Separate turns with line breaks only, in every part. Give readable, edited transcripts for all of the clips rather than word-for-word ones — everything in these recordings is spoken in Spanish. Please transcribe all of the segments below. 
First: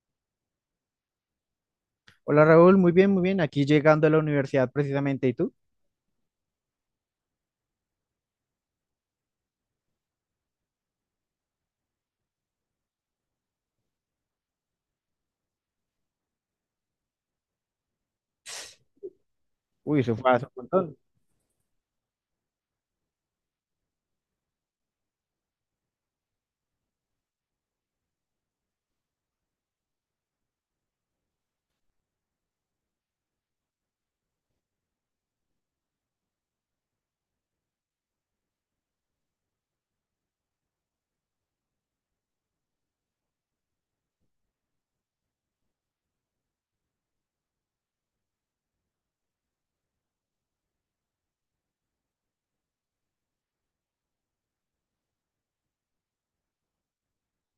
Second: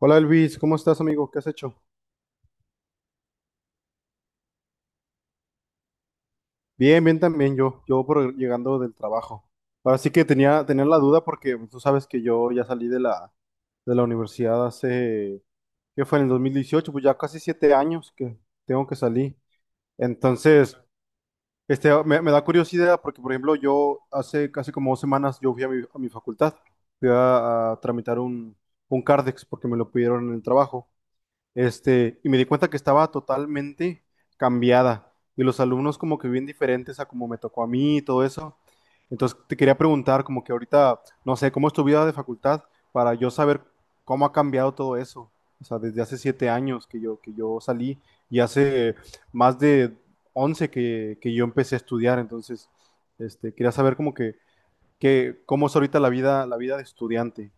Hola Elvis, ¿cómo estás amigo? ¿Qué has hecho?
Hola Raúl, muy bien, muy bien. Aquí llegando a la universidad precisamente, ¿y tú?
Bien, bien también yo por llegando del trabajo. Ahora sí que tenía la duda porque pues, tú sabes que yo ya salí de la universidad hace, ¿qué fue? En el 2018, pues ya casi 7 años que tengo que salir.
Uy, eso fue hace un
Entonces,
montón.
me da curiosidad porque, por ejemplo, yo hace casi como 2 semanas yo fui a mi facultad, fui a tramitar un CARDEX porque me lo pidieron en el trabajo. Y me di cuenta que estaba totalmente cambiada y los alumnos como que bien diferentes a como me tocó a mí y todo eso. Entonces te quería preguntar como que ahorita, no sé, ¿cómo es tu vida de facultad para yo saber cómo ha cambiado todo eso? O sea, desde hace 7 años que yo salí y hace más de 11 que yo empecé a estudiar. Entonces, quería saber como que cómo es ahorita la vida de estudiante.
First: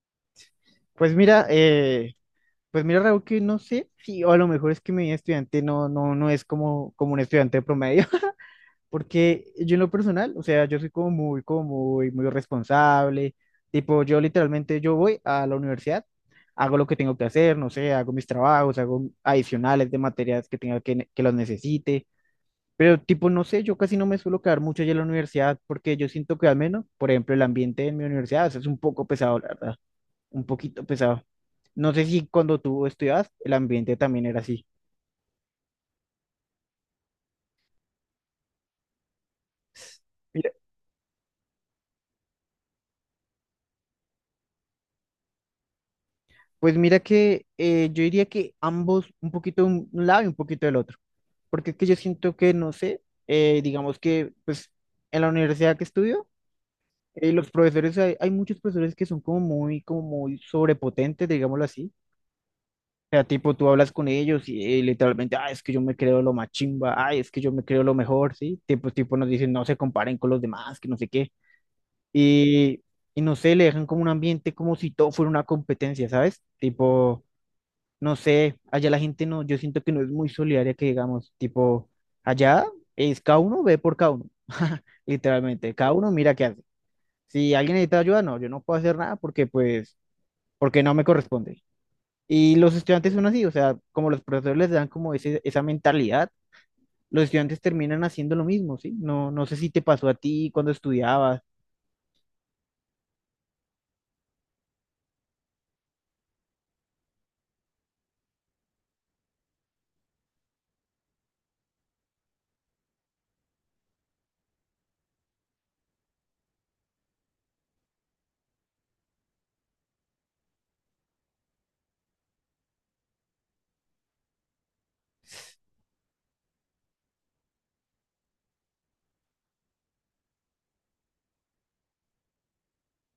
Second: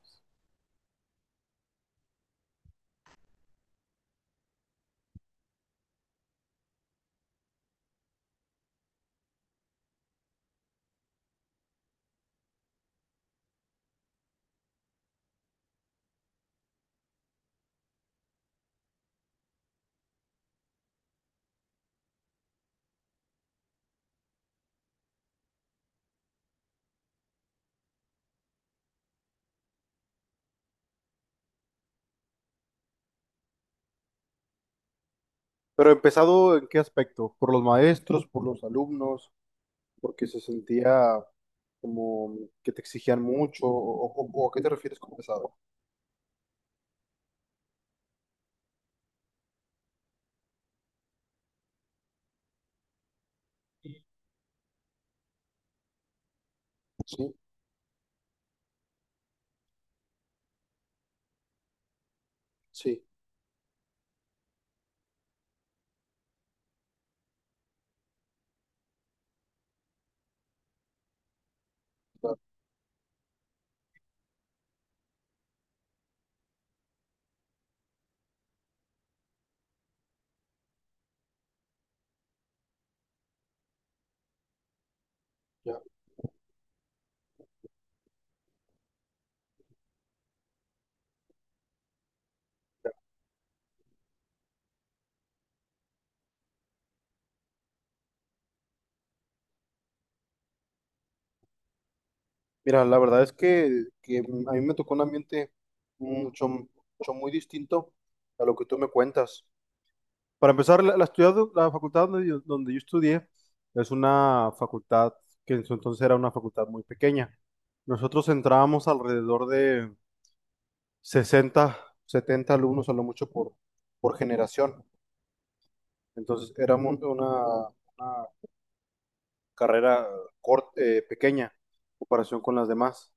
Pues mira, eh, pues mira Raúl, que no sé si, o a lo mejor es que mi estudiante no es como, un estudiante promedio, porque yo en lo personal, o sea, yo soy como muy, muy responsable. Tipo, yo literalmente, yo voy a la universidad, hago lo que tengo que hacer, no sé, hago mis trabajos, hago adicionales de materias que los necesite. Pero tipo, no sé, yo casi no me suelo quedar mucho allá en la universidad porque yo siento que al menos, por ejemplo, el ambiente en mi universidad es un poco pesado, la verdad, un poquito pesado. No sé si cuando tú estudiabas el ambiente también era así.
¿Pero empezado en qué aspecto? ¿Por los maestros? ¿Por los alumnos? Porque se
Mira,
sentía como que te exigían mucho, o a qué te refieres con pesado.
pues mira que yo diría que ambos, un poquito de un lado y un poquito del otro, porque es que yo siento que, no sé, digamos que pues en la universidad que estudio,
Sí,
los profesores, hay muchos profesores que son como muy sobrepotentes, digámoslo así.
sí,
Sea, tipo, tú hablas con ellos y, literalmente, ah, es que yo me creo lo más chimba, ay, es que yo me creo lo mejor, ¿sí? Tipo, tipo nos dicen, no se comparen con los demás, que no sé qué.
ya,
Y, y no sé, le dejan como un ambiente como si todo fuera una competencia, ¿sabes? Tipo, no sé, allá la gente no, yo siento que no es muy solidaria que digamos, tipo, allá es cada uno ve por cada uno, literalmente,
ya,
cada uno mira qué hace. Si alguien necesita ayuda, no, yo no puedo hacer nada porque, pues, porque no me corresponde. Y los
ya.
estudiantes son así, o sea, como los profesores les dan como esa mentalidad, los estudiantes terminan haciendo lo mismo, ¿sí? No, no sé si te pasó a ti cuando estudiabas.
Mira, la verdad es que a mí me tocó un ambiente mucho muy distinto a lo que tú me cuentas. Para empezar, la facultad donde yo estudié es una facultad que en su entonces era una facultad muy pequeña. Nosotros entrábamos alrededor de 60 70 alumnos a lo mucho por generación. Entonces era una carrera corta, pequeña, en comparación con las demás.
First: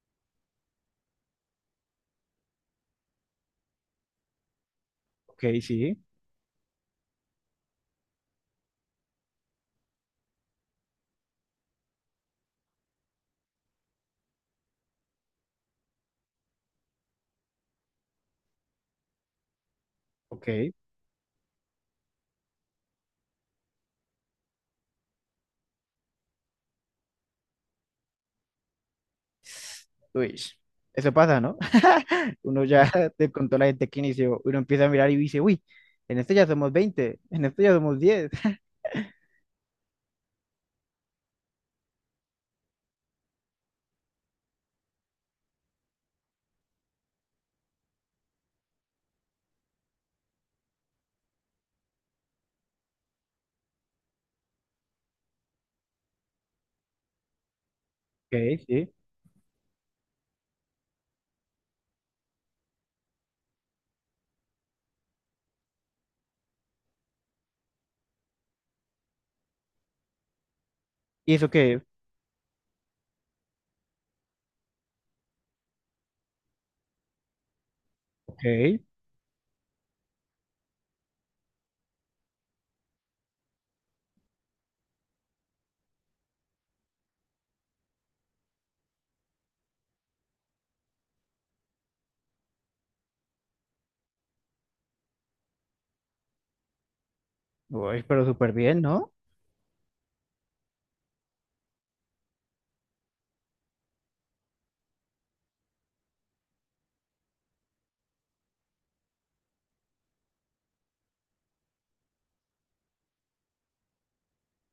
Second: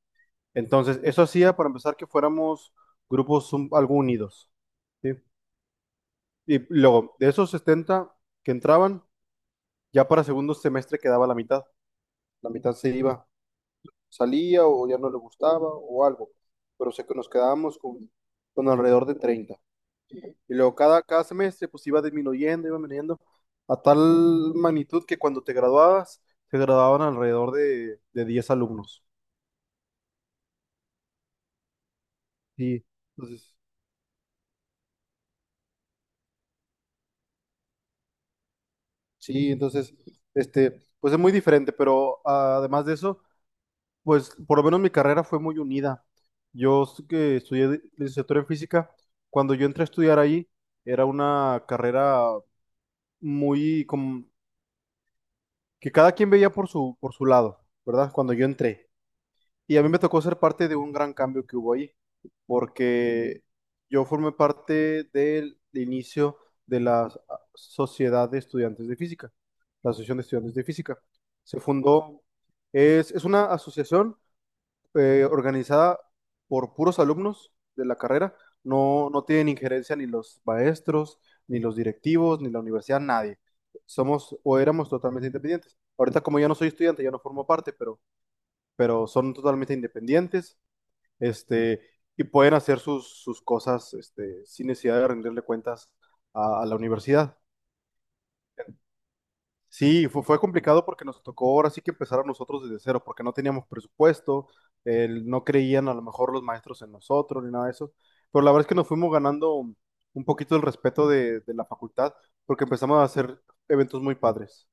Entonces eso hacía para empezar que fuéramos grupos algo unidos. ¿Sí?
Ok, sí,
Y luego, de esos 70 que entraban, ya para segundo semestre quedaba la mitad. La mitad se iba salía o ya no le gustaba o algo, pero sé que nos quedábamos con alrededor de 30. Y
ok.
luego cada semestre pues iba disminuyendo, iba veniendo a tal magnitud que cuando te graduabas, te graduaban alrededor de 10 alumnos.
Uy, eso pasa, ¿no? Uno
Sí,
ya te
entonces,
contó la gente que inició, uno empieza a mirar y dice, uy, en esto ya somos 20, en esto ya somos diez.
sí, entonces, pues es muy diferente, pero además de eso, pues por lo menos mi carrera fue muy unida. Que estudié licenciatura en física, cuando yo entré a estudiar ahí, era una carrera muy como que cada quien veía por su lado, ¿verdad? Cuando
Ok,
yo entré.
sí.
Y a mí me tocó ser parte de un gran cambio que hubo ahí, porque yo formé parte del inicio de la Sociedad de Estudiantes de Física, la Asociación de Estudiantes de Física.
¿Y eso
Se
qué?
fundó, es una asociación organizada por puros alumnos de la carrera.
Ok,
No tienen injerencia ni los maestros, ni los directivos, ni la universidad, nadie. Somos o éramos totalmente independientes. Ahorita como yo no soy estudiante, yo no formo parte, pero son totalmente independientes, este, y pueden hacer sus cosas, sin necesidad de rendirle cuentas a la universidad.
uy, pero súper bien, ¿no?
Sí, fue, fue complicado porque nos tocó ahora sí que empezar a nosotros desde cero, porque no teníamos presupuesto, no creían a lo mejor los maestros en nosotros ni nada de eso, pero la verdad es que nos fuimos ganando un poquito el respeto de la facultad porque empezamos a hacer eventos muy padres.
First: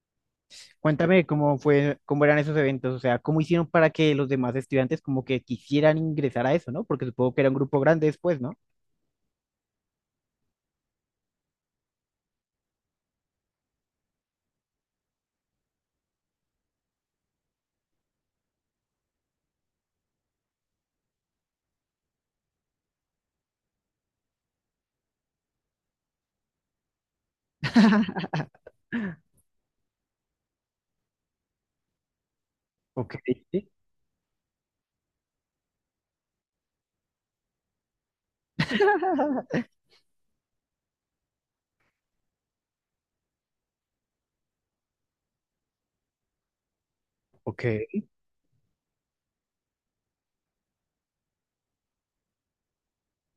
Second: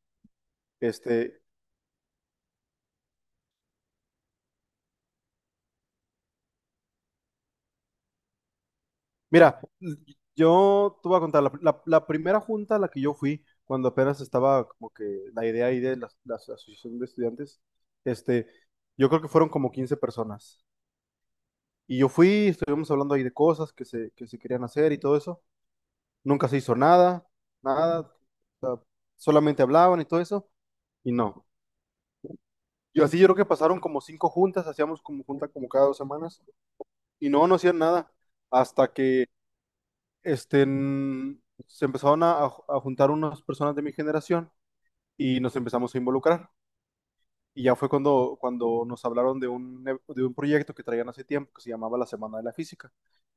Cuéntame
Este,
cómo fue, cómo eran esos eventos, o sea, cómo hicieron para que los demás estudiantes como que quisieran ingresar a eso, ¿no? Porque supongo que era un grupo grande después, ¿no?
mira, yo te voy a contar, la primera junta a la que yo fui, cuando apenas estaba como que la idea ahí de la asociación de estudiantes, este, yo creo que fueron como 15 personas. Y yo fui, estuvimos hablando ahí de cosas que se querían hacer y todo eso. Nunca se hizo nada, nada. O sea, solamente hablaban y todo eso. Y no. Yo
Ok,
así yo creo que
sí,
pasaron como 5 juntas, hacíamos como junta como cada 2 semanas. Y no, no hacían nada. Hasta que se empezaron a juntar unas personas de mi generación y nos empezamos a involucrar. Y
ok,
ya fue cuando nos hablaron de de un proyecto que traían hace tiempo que se llamaba la Semana de la Física.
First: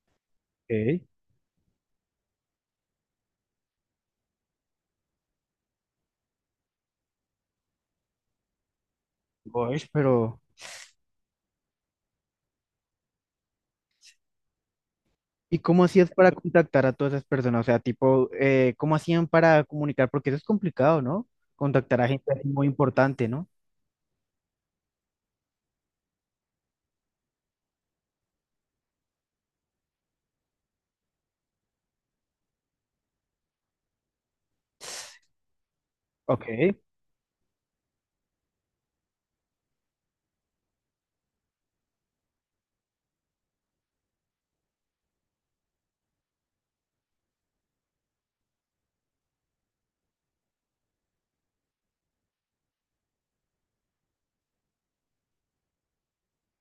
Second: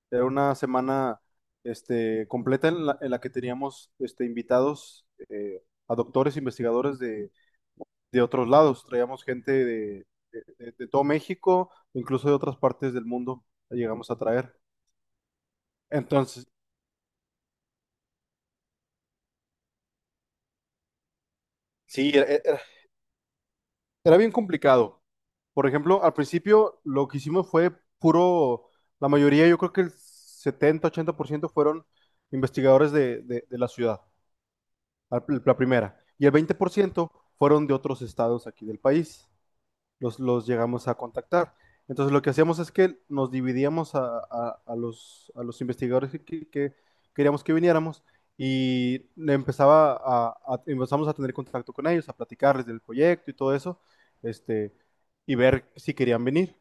Era una
ok.
semana completa en la que teníamos invitados a doctores, investigadores de otros lados. Traíamos gente
Gosh, pero
de todo México, incluso de otras partes del mundo, la llegamos a traer.
¿y cómo hacías para
Entonces,
contactar a todas esas personas? O sea, tipo, ¿cómo hacían para comunicar? Porque eso es complicado, ¿no? Contactar a
sí,
gente así muy importante, ¿no?
era bien complicado. Por ejemplo, al principio lo que hicimos fue puro, la mayoría, yo creo que el 70 80% fueron investigadores de la ciudad. Al la primera. Y el
Ok.
20% fueron de otros estados aquí del país. Los llegamos a contactar. Entonces lo que hacíamos es que nos dividíamos a los investigadores que queríamos que viniéramos y le empezaba a- empezamos a tener contacto con ellos, a platicarles del proyecto y todo eso, este, y ver si querían venir.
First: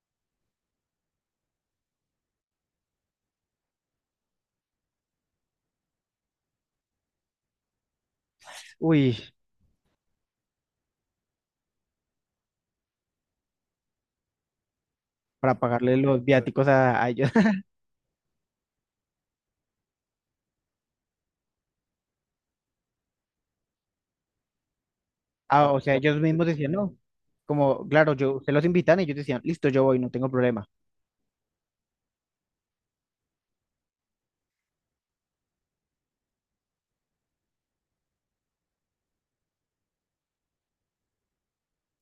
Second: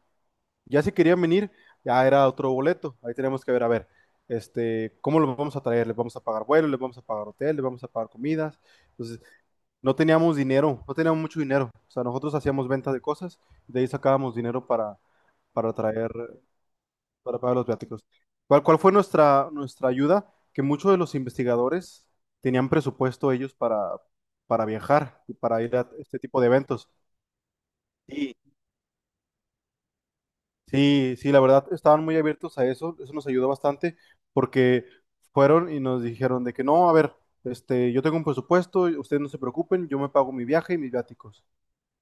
Ya si querían venir, ya era otro boleto. Ahí tenemos que ver, a ver, ¿cómo los vamos a traer? ¿Les vamos a pagar vuelo? ¿Les vamos a pagar hotel? ¿Les vamos a pagar comidas?
Uy,
Entonces, no teníamos dinero, no teníamos mucho dinero. O sea, nosotros hacíamos ventas de cosas, de ahí sacábamos dinero
para
para
pagarle
traer,
los viáticos a ellos.
para pagar los viáticos. ¿Cuál fue nuestra ayuda? Que muchos de los investigadores tenían presupuesto ellos para viajar y para
Ah,
ir
o
a
sea, ellos
este tipo
mismos
de
decían,
eventos.
no. Como, claro, yo, se los invitan y ellos decían, listo, yo voy, no tengo problema.
Sí, sí, la verdad, estaban muy abiertos a eso, eso nos ayudó bastante porque fueron y nos dijeron de que no, a ver, yo tengo un presupuesto, y ustedes no se preocupen, yo me pago mi viaje y mis viáticos.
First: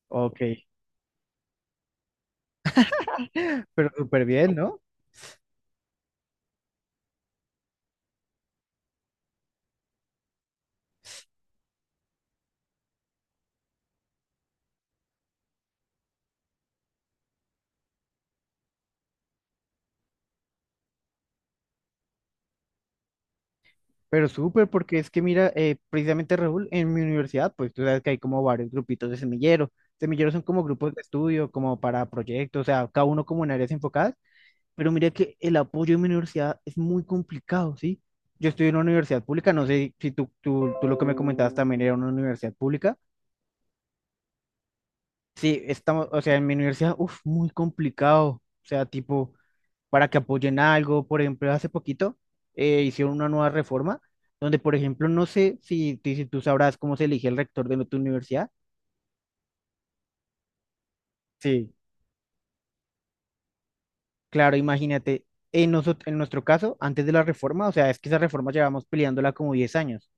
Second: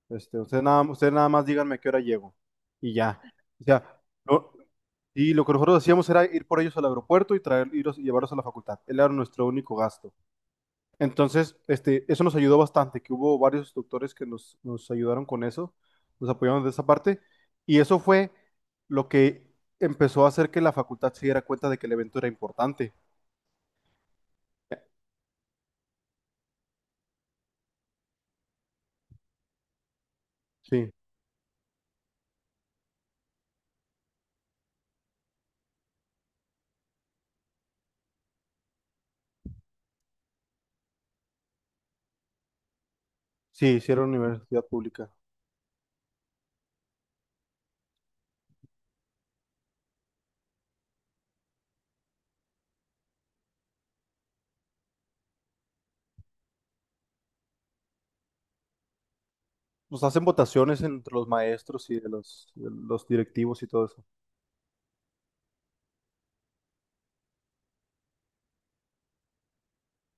Ok,
Ustedes nada más díganme a qué hora llego y ya. O
pero
sea,
súper
no-
bien, ¿no?
y lo que nosotros hacíamos era ir por ellos al aeropuerto y y llevarlos a la facultad. Él era nuestro único gasto. Entonces, eso nos ayudó bastante, que hubo varios instructores que nos ayudaron con eso, nos apoyaron de esa parte, y eso fue lo que empezó a hacer que la facultad se diera cuenta de que el evento era importante.
Pero súper, porque es que mira, precisamente Raúl, en mi universidad, pues tú sabes que hay como varios grupitos de semilleros. Semilleros son como
Sí,
grupos de estudio, como para proyectos, o sea, cada uno como en áreas enfocadas. Pero mira que el apoyo en mi universidad es muy complicado, ¿sí? Yo estoy en una universidad pública, no sé si tú lo que me comentabas también era una universidad pública.
sí, hicieron universidad pública.
Sí, estamos, o sea, en mi universidad, uff, muy complicado. O sea, tipo, para que apoyen algo. Por ejemplo, hace poquito hicieron una nueva reforma donde, por ejemplo, no sé si, si tú sabrás cómo se elige el rector de tu universidad.
Nos hacen votaciones entre los
Sí,
maestros y de los directivos y todo eso.
claro, imagínate, en, en nuestro caso, antes de la reforma, o sea, es que esa reforma llevamos peleándola como 10 años.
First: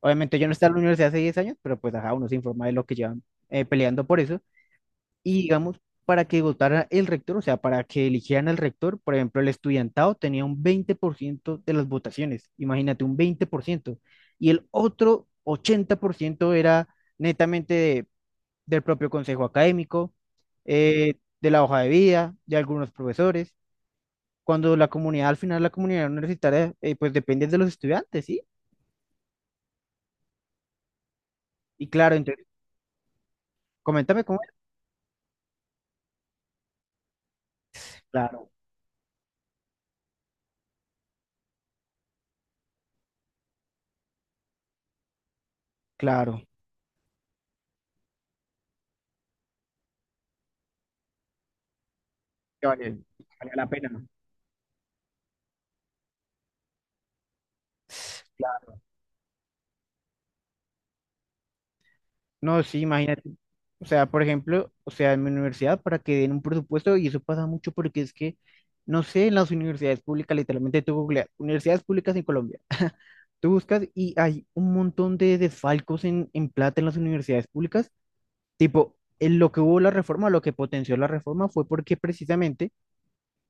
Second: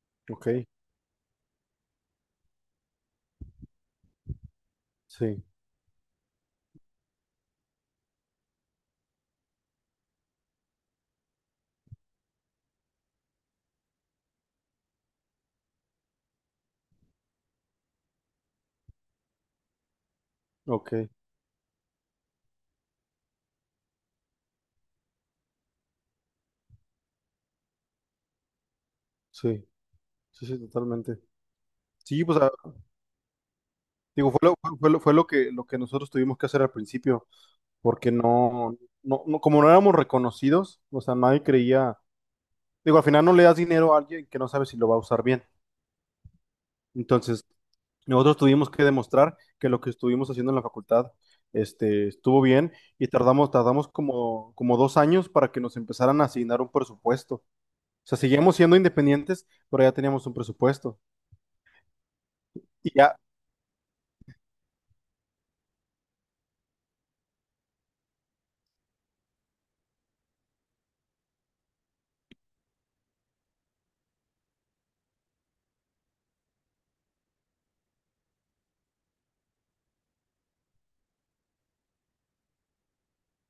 Obviamente yo
Ok,
no estaba en la universidad hace 10 años, pero pues ajá, uno se informa de lo que llevan peleando por eso. Y
sí,
digamos, para que votara el rector, o sea, para que eligieran al rector, por ejemplo, el estudiantado tenía un 20% de las votaciones, imagínate, un 20%. Y el otro 80% era netamente del propio consejo académico,
ok,
eh, de la hoja de vida, de algunos profesores. Cuando la comunidad, al final la comunidad universitaria, pues depende de los estudiantes, ¿sí?
sí, sí, sí, totalmente.
Y claro,
Sí, pues
entonces, coméntame
digo,
cómo es.
fue lo lo que nosotros tuvimos que hacer al principio. Porque
Claro,
como no éramos reconocidos, o sea, nadie creía, digo, al final no le das dinero a alguien que no sabe si lo va a usar bien.
claro,
Entonces, nosotros tuvimos que demostrar que lo que estuvimos haciendo en la facultad, estuvo
que
bien
vale,
y
que
tardamos,
vale la pena,
tardamos
¿no?
como 2 años para que nos empezaran a asignar un presupuesto. O sea, seguíamos siendo independientes, pero ya teníamos un presupuesto
No, sí,
y ya,
imagínate. O sea, por ejemplo, o sea, en mi universidad para que den un presupuesto, y eso pasa mucho porque es que, no sé, en las universidades públicas, literalmente tú googleas, universidades públicas en Colombia, tú buscas y hay un montón de desfalcos en plata en las universidades públicas. Tipo, en lo que hubo la reforma, lo que potenció la reforma fue porque precisamente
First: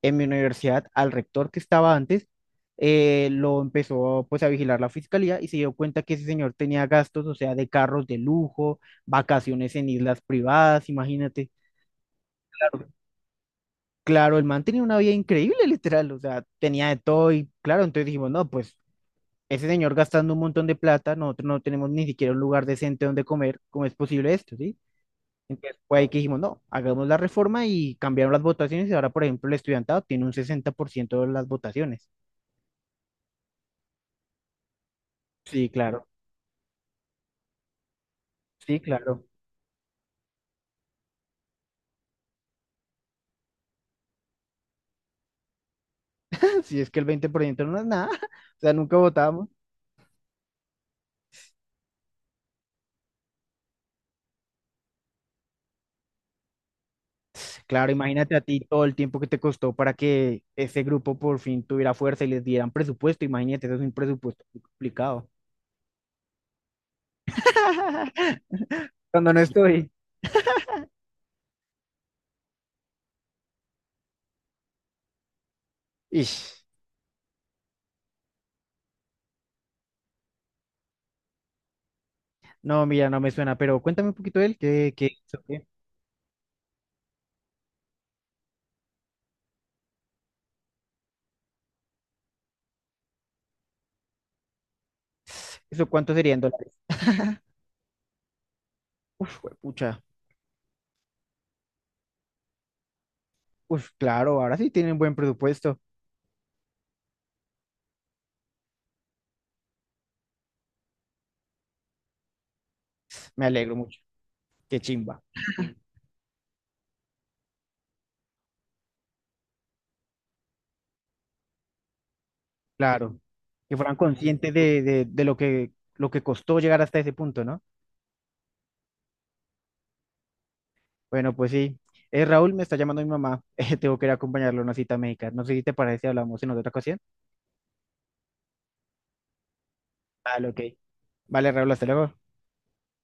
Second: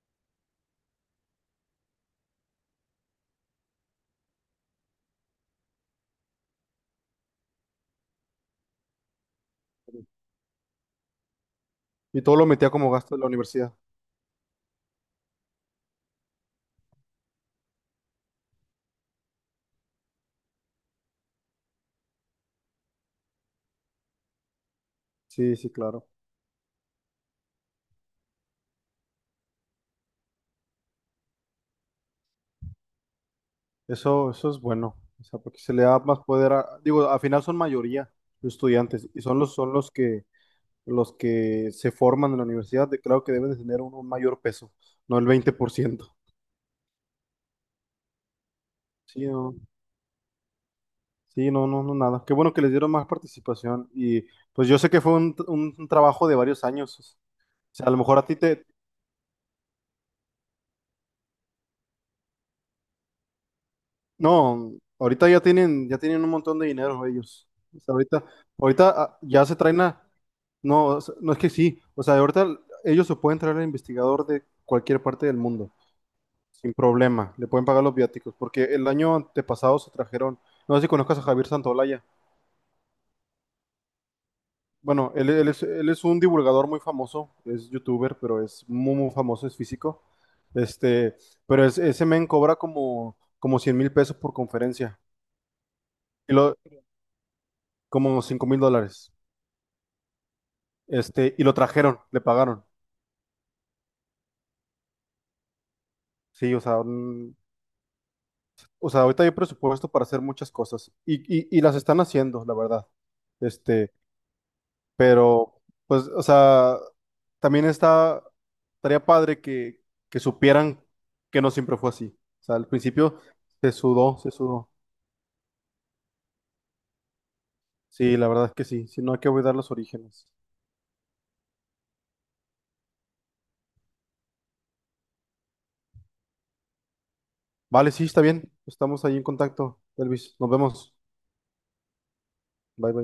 en mi universidad al rector que estaba antes, lo empezó pues a vigilar la fiscalía y se dio cuenta que ese señor tenía gastos, o sea, de carros de lujo, vacaciones en islas privadas, imagínate.
y todo lo metía como gasto de la universidad.
Claro, el man tenía una vida increíble, literal, o sea, tenía de todo y claro, entonces dijimos, no, pues ese señor gastando un montón de plata, nosotros no tenemos ni siquiera un lugar decente donde comer, ¿cómo es posible esto, sí?
Sí, sí,
Entonces fue
claro.
ahí que dijimos, no, hagamos la reforma y cambiaron las votaciones y ahora, por ejemplo, el estudiantado tiene un 60% de las votaciones.
Eso es bueno, o sea, porque
Sí,
se le da
claro.
más poder a, digo, al final son mayoría los
Sí,
estudiantes y
claro.
son los que se forman en la universidad, claro que deben de tener un mayor peso, no el 20%.
Si es que el 20% no es nada, o sea, nunca
Sí,
votamos.
no, sí, no, no, no, nada. Qué bueno que les dieron más participación y pues yo sé que fue un trabajo de varios años. O sea, a
Claro,
lo mejor a
imagínate
ti
a ti
te,
todo el tiempo que te costó para que ese grupo por fin tuviera fuerza y les dieran presupuesto. Imagínate, eso es un presupuesto muy
no,
complicado.
ahorita ya tienen un montón de dinero ellos. O sea, ahorita, ahorita
Cuando no
ya se traen
estoy.
a. No, o sea, no es que sí. O sea, ahorita ellos se pueden traer al investigador de cualquier parte del mundo,
Ish.
sin problema. Le pueden pagar los viáticos, porque el año antepasado se trajeron. No sé si conozcas a Javier Santolaya.
No, mira, no me suena, pero cuéntame un poquito de él, ¿qué, qué
Bueno,
hizo? ¿Qué?
él es un divulgador muy famoso, es youtuber, pero es muy famoso, es físico. Este, pero ese men cobra como 100.000 pesos por conferencia,
¿Eso cuánto
y
sería en
lo,
dólares?
como 5.000 dólares.
Uf, pucha.
Este, y lo trajeron, le pagaron.
Uf, claro, ahora sí tienen buen presupuesto.
Sí, o sea, o sea, ahorita hay presupuesto para hacer muchas cosas. Y las están haciendo, la verdad.
Me alegro
Este,
mucho. Qué chimba.
pero, pues, o sea, también está, estaría padre que supieran que no siempre fue así. O sea, al
Claro.
principio se
Que fueran
sudó, se
conscientes
sudó.
de lo que costó llegar hasta ese punto, ¿no?
Sí, la verdad es que sí. Si no, hay que olvidar los orígenes.
Bueno, pues sí. Raúl, me está llamando mi mamá. Tengo que ir a acompañarlo a una cita médica. No sé si te parece, si hablamos en otra ocasión.
Vale, sí, está bien. Estamos ahí en contacto, Elvis.
Vale,
Nos
ok.
vemos.
Vale, Raúl, hasta luego.
Bye, bye.